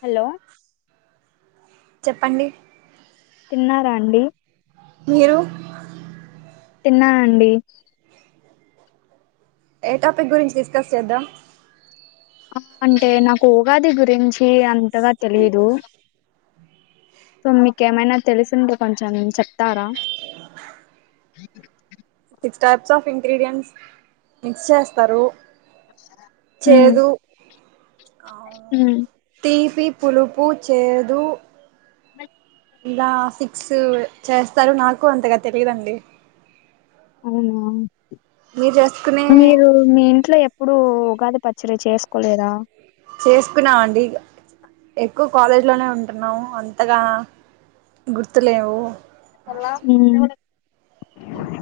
Hello చెప్పండి తిన్నారా అండి మీరు తిన్నానండీ ఏ టాపిక్ గురించి డిస్కస్ చేద్దాం ఆ అంటే నాకు ఉగాది గురించి అంతగా తెలిదు సో మీకేమైనా తెలుసింటే కొంచెం చెప్తారా six types of ingredients mix చేస్తారూ ఉమ్, చేదు ఉమ్. తీ పి పులుపు చేదు లా ఫిక్స్ చేస్తారు నాకు అంతగా తెలీదండి అవునా చేసుకునే మీరు మీ ఇంట్లో ఎప్పుడుూ ఉగాది పచ్చడి చేసుకొలేదా చేసుకున్నామ అండి ఎక్కువ కాలేజ్లోనే ఉంటున్నాము అంతగా గుర్తులేవు మ్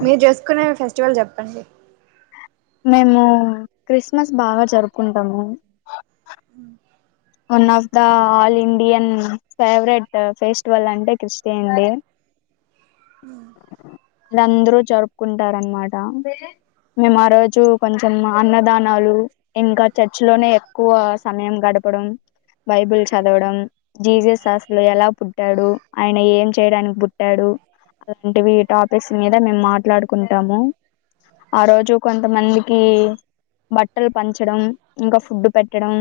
మీరు చేసుకునే ఫెస్టివల్ చెప్పండి మేము క్రిస్మస్ బాగా జరుపుకుంటామూ హ one of the all Indian favourite festival అంటే క్రిస్టియండి అ అందరు జరుపుకుంటార్ అనమాట మేమ్ ఆ రోజు కొంచెం అన్నదానాలు ఇంకా చర్చి లోనే ఎక్కువ సమయం గడప్ డం బైబిల్ చదవడం జీజస్ శాస్లు ఎలా పుట్టాడు ఆయన ఏం చేయడానికి పుట్టాడు అలాంటివి టాపిక్స్ మీద మేమ్ మాట్లాడుకుంటాము ఆ రోజు కొంతమందికి బట్టలు పంచడం ఇంకా ఫుడ్డు పెట్టడం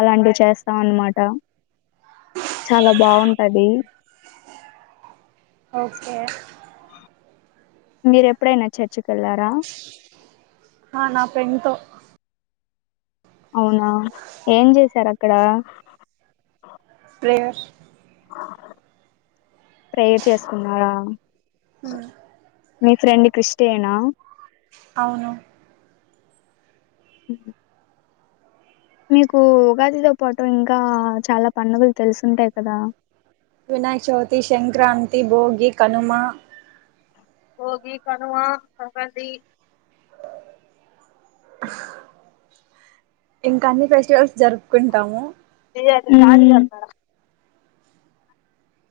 అలాంటివి చేస్తాం అన్మాట చాలా బాగుంటదీ ఓకే మీర్ ఎప్పుడైనా చర్చక్ ఎళ్లారా ఆ నా ఫెండ్ తో అవునా ఏం చేసారు అక్కడ తే [unintelligible] ప్రేయర్ చేసుకున్నారా ఆ మీ ఫ్రెండ్ క్రిస్టియన్ ఆ అవును హ మీకు ఉగాదితో పాటు ఇంకా చాలా పండుగలు తెలిసుంటాయి కదా వినాయక చౌతి శన్క్రాం తి భోగి కనుమ భోగి కనుమా సంక్రాంతి ఇంకా అన్ని ఫెస్టివల్స్ జరుపుకుంటాము నన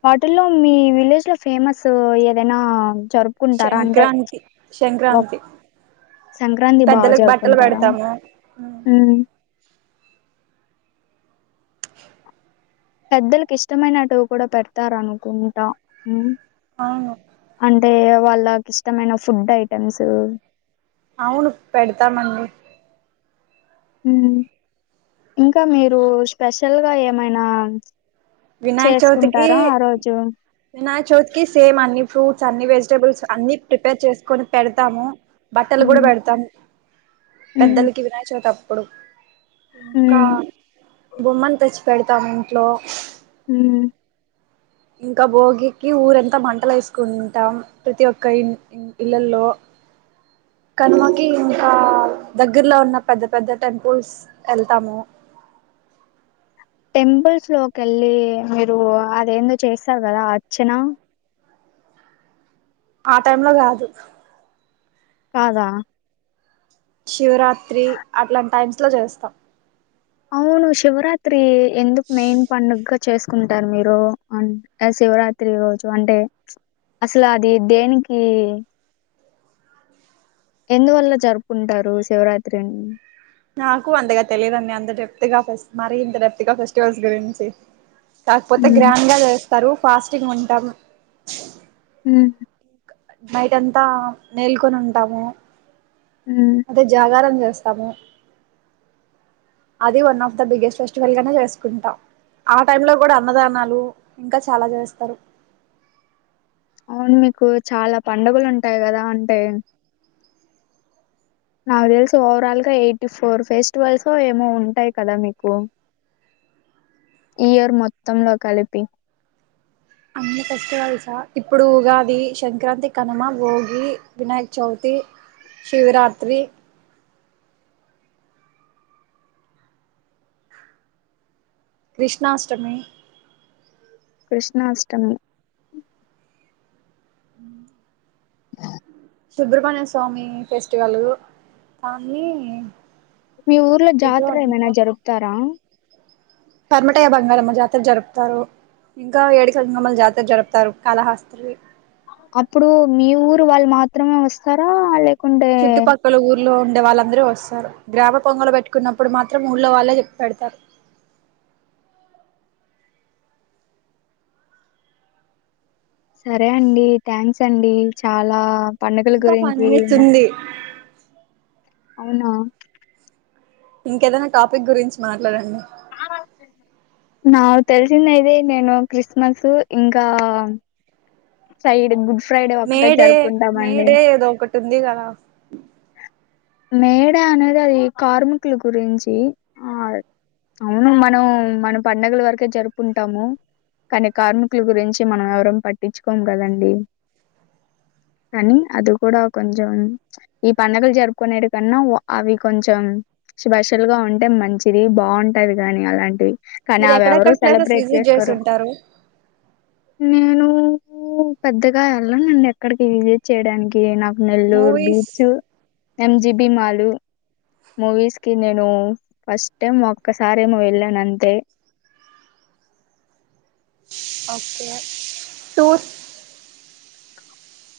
వాటిల్లో మీ విలేజ్ లో ఫేమస్ ఏదైనా జరుపుకుంటారా అంటే సంక్రాంతి ఒక్ సంక్రాంతి సంక్రాంతి బాగా పెద్దలకు బట్టలు జరుపుకుంటారా పెడతాము హ్మ్ పెద్దలలకు ఇష్టమైనటవి కూడా పెడతారునుకుంటా ఉమ్ అవును అంటే వాళ్ళకి ఇష్టమైన ఫుడ్ ఐటమ్స్ అవును పెడతామండి ఉమ్ ఇంకా మీరు స్పెషల్ గా ఏమైనా వినాయక చౌతికి చేసుకుంటారా ఆ రోజు వినాయక చోతికి సేమ్ అన్ని ఫ్రూట్స్ అన్ని వెజిటబుల్స్ అన్ని ప్రిపేర్ చేసుకొని పెడతాము బట్టలు కూడా హ్మ్ పెడతాము హ్మ్ పెద్దలకి వినాయక చవితి అ ఇప్పుడు ఇంకా హ్మ్ బొమ్మలు తెచ్చి పెడతాము ఇంట్లో ఉమ్ ఇంకా భోగికి ఊరంతా మంటలు వేసుకుంటాం ప్రతి ఒక్క ఇ ఇళ్లలో కనుమకి ఇంకా దగ్గర్లో ఉన్న పెద్ద పెద్ద టెంపుల్స్ వెళ్తాము టెంపుల్స్ లోకి వెళ్ళి మీరు అదేందో చేస్తారు కదా అర్చనా ఆ టైమ్ లో కాదు కాదా శివరాత్రి అట్లాంటి టైమ్స్ లో చేస్తాం అవును శివరాత్రి ఎందుకు మెయిన్ పండుగ చేసుకుంటారు మీరు అ శివరాత్రి రోజు అంటే అసలు అది దేనికి ఎందువల్ల జరుపుకుంటారు శివరాత్రిని నాకు అంతగా తెలియదండి అంత డెప్త్ గా మరి ఇంత డెప్త్ గా ఫెస్టివల్స్ గురించి కాకపోతే ఉమ్ గ్రాండ్ గా చేస్ తరువు ఫాస్టింగ్ ఉంటాం హమ్ నైట్ అంతా మేల్కొని ఉంటాము ఉమ్ అదే జాగరం చేస్ స్తము అది one of the biggest festival గానే చేసుకుంటా ఆ టై లో గూడా అన్నదానాలు ఇంకా చాలా చేస్తారు అవును మీకు చాలా పండుగలు ఉంటాయి కదా అంటే నాకు తెలిసి ఓవరాల్ గా ఎయిటీ ఫోర్ ఫెస్టివల్స్ ఏమో ఉంటాయి కదా మీకు ఇయర్ మొత్తంలో కలిపి అన్ని ఫెస్టివల్సా ఇప్పుడు ఉగాది సంక్రాంతి కనుమ భోగి వినాయక చవితి శివరాత్రి కృష్ణా అష్టమి క్రిష్ణా అష్టమి ఉ సుబ్రమణ్య స్వామి ఫెస్టివలు కానీ మీ ఊర్లో జాతరేమైనా జరుపుతారా కర్మటయ్య బంగారమ్మ జాతర జరుపుతారు ఇంకా ఏడుకల గంగమ్మల జాతర జరుపుతారు కాలహస్త్రీ అప్పుడు మీ ఊరు వాళ్ళు మాత్రమే వస్తారా లేక్ చుట్టుపక్కల ఊర్లో ఉన్ వాళ్ళందరూ వస్తారు గ్రామ పొంగలు పెట్టుకున్నప్పుడు మాత్రం ఊళ్ళో వాళ్ళే చెప్పి పెడతారు సరే అండి థ్యాంక్స్ అండి చాలా పండుగల ఇంకా ఫైవ్ గురించి మినిట్స్ మా ఉంది అవునా ఇంకేదైనా టాపిక్ గురించి మాట్లాడండి నాకు తెలిసిందయితే నేను కక్రిస్మస్ ఇంకా సైడ్ మేడే మేడే ఏదో ఒకటి ఉంది కదా మే డే అనేది అది కార్మికుల గురించి ఆ అవును మనం మన పండుగల వరకే జరుపుంటాము కానీ కార్మికుల గురించి మనం ఎవరం పట్ ట్టించుకోము కదండి కానీ అది కూడా కొంచెం ఈ పండగలు జరుపుకునేటి కన్నా అవి కొంచెం స్పెషల్ గా ఉంటే మంచిది బాగుంటది గా నీ అలాంటివి కానీ మీరు అవి ఎవరు ఎక్కడెక్కడ ప్లేసెస్ సెలబ్రేట్ విజిట్ చేసుంటారు నిన్ను ఓ పెద్దగా ఎళ్ళనండి ఆక్కడికి విజిట్ చేయడానికి నాకు Nellore movies beach M GB mall movies కి నేను ఫస్ట్ టైం ఒక్కసారేమో వెళ్ళాను అంతే ఓకే టూ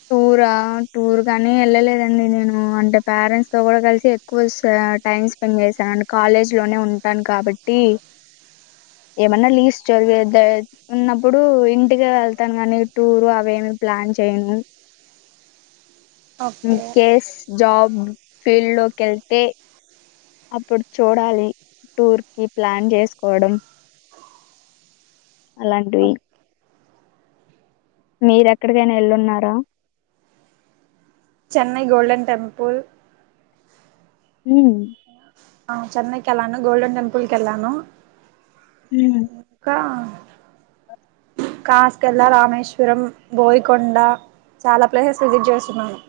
టూరా టూర్ కానీ వెళ్ళలేదండి నేను అంటే పేరెంట్స్ తో కూడా కలిసి ఎక్కువ టైం స్పెండ్ చేశాను అంటే కాలేజ్ లోనే ఉంటాను కాబట్టి ఏమన్నా లీవ్స్ జరిగేది ఉన్నప్పుడు ఇంటికే వెళ్తాను కానీ టూర్ అవి ఏమి ప్లాన్ చేయను in okay case job field లోకెళ్తే అప్పుడు చూడాలి టూర్ కి ప్లాన్ చేసుకోవడం అలాంటివి మీరు ఎక్కడికైనా వెళ్ళున్నారా? చెన్నై గోల్డెన్ టెంపుల్ మ్ ఆ చెన్నైకెళ్ళాను, గోల్డెన్ టెంపుల్ కెళ్ళాను. మ్ ఆ కాసకెళ్ళ, రామేశ్వరం, బోయకొండ చాలా ప్లేసెస్ విజిట్ చేస్తున్నాను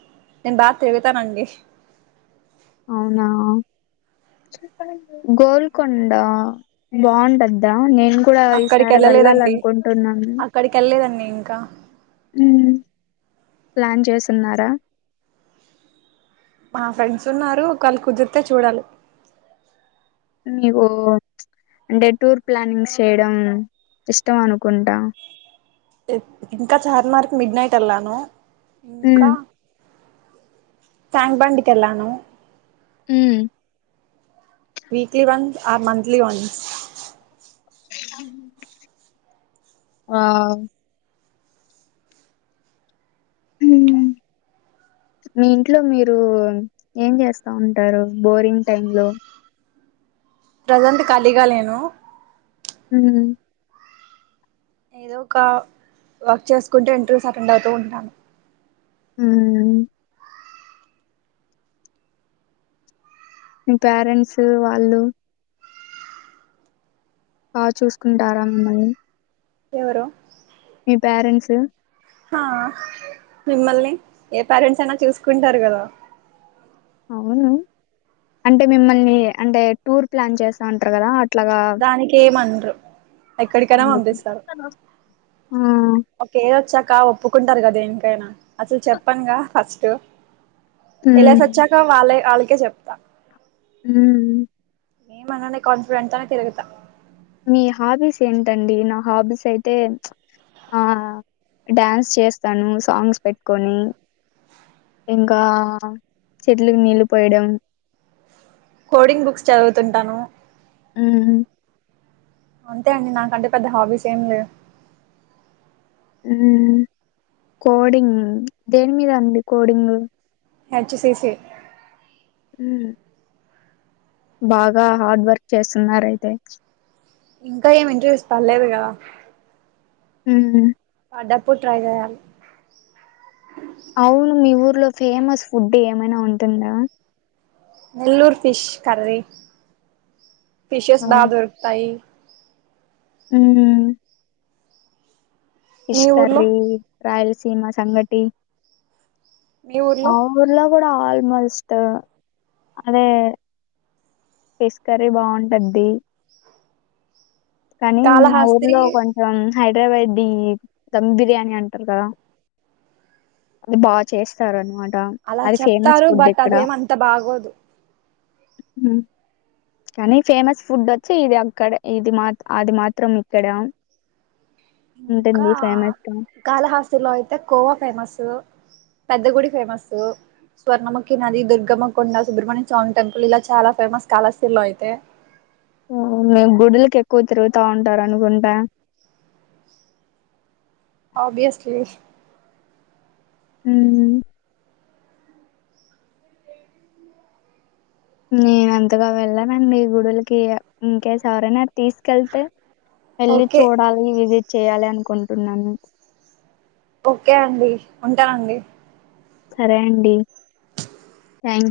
నేను బాగా తిడతానండి. అవునా గోల్కొండ బావుండద్దా నే నేను కూడా అక్కడికి ఈసారి వెళ్ళలేదండి వెళ్ళాలనుకుంటున్నాను. అక్కడికి వెళ్ళలేదండి ఇంకా ఊ ప్లాన్ చేసున్నారా? మా ఫ్రెండ్స్ ఉన్నారు ఒకేల కుదిరితే చూడాలి. నీవూ చ్ అంటే టూర్ ప్లానింగ్స్ చేయడం ఇష్టం అనుకుంటా. ఇంకా చార్ మార్కు మిడ్ నైట్ యెళ్లాను. ఇంకా ఉమ్ టాంక్బండ్ కెళ్ళానూ మ్ weekly once or monthly once ఆ వావ్ ఊ మీ ఇంట్లో మీరు ఏం చేస్తా ఉంటారు బోరింగ్ టైమ్ లో ప్రజెంట్ ఖాళీగా లేను. మ్ ఏదో ఒక వర్క్ చేసుకుంటూ ఇంటర్వ్యూస్ అటెండ్ అవుతూ ఉంటాను. మ్ మీ పెరెంట్సు వాళ్ళు బా చూసుకుంటారా మిమ్మల్నీ ఎవరు మీ పెరెంట్సు ఆ మిమ్మల్ని ఏ పెరెంట్స్ అయినా చూసుకుంటారు కదా. అవును అంటే మిమ్మల్ని అంటే టూర్ ప్లాన్ చేస్తా ఉంటరు కదా. దానికి ఏమన్ రు ఎక్కడికైనా అందుకు. పంపిస్తారు ఆ! ఒక ఏజ్ వచ్చా కా ఒప్పుకుంటారు గా దేనికైనా అసలు చెప్పన్గా ఫస్ దో హ్మ్. ఎల్లెసొచ్చాక వాలె అలి కె చెప్తా మ్ ఏం అననే కాన్ఫిడెంట్ తోనే తిరుగుతా. మీ హాబీస్ ఏంటండి. నా హాబీస్ అయితే చ్ ఆ డ్యాన్స్ చేస్తాను సాంగ్స్ పెట్కోని ఇంకా చెట్లుకి నీళ్ళు పోయడం. Coding books చదువుతుంటాను. మ్ అంతే అండి నాకంటే పెద్ద హాబీస్ ఏం లేవ్ మ్ కోడింగ్ దేని మీద అండి కోడింగు హెచ్ సీసి మ్ బాగా హార్డ్ వర్క్ చేస్తున్నారయితే ఇంకా ఏమి ఇంటర్వ్యూస్ పర్లేదు కదా ఉమ్ డప్పుడు ట్రై చేయాలి అవును మీ ఊర్లో ఫేమస్ ఫుడ్ ఏమైనా ఉంటుందా నెల్లూర్ ఫిష్ కర్రీ ఫిషెస్ బా దొరుకుతాయి ఉమ్ ఫిష్ మీ ఊర్లో కర్రీ రాయల్స్ సిమా సంగటి మీ మా ఊర్లో ఊర్లో కూడా ఆల్మోస్ట్ అదే ఫిష్ కర్రీ బాగుంటద్ది కానీ మా కాళహాస్త్రి ఊర్లో కొంచం హైదరాబాద్ డి దమ్ బిర్యానీ అంటారు కదా అది బా చేస్తారనమాట అలా అది ఫేమస్ చెప్తారు ఫుడ్ బట్ అదేమంత బాగోదు ఉమ్ కానీ ఫేమస్ ఫుడ్ వచ్చి ఇది అక్కడ ఇది మా అది మాత్రం ఇక్కడ ఇంకా ఉంటుంది ఫేమస్ గా కాళహస్తిలో అయితే కోవా ఫేమసు పెద్ద గుడి ఫేమస్ స్వర్ణముఖి నది దుర్గమ్మ కొండ సుబ్రహమణ్య స్వామి టెంపుల్ ఇలా చాలా ఫేమస్ కాళహస్తిలో అయితే మ్ మే గుడులకి ఎక్కువ తిరుగుతా ఉంటారు అనుకుంటా ఆభ్యస్లి ఉమ్ నేను అంతగా వెళ్ళనండి గుడులకి ఇంకేస్ ఎవరైనా తీసుకెళ్తే వెళ్ళి ఓకే చూడాలి విజిట్ చేయాలి అనుకుంటున్నాను ఓకే అండి ఉంటానండి సరే అండి థ్యాం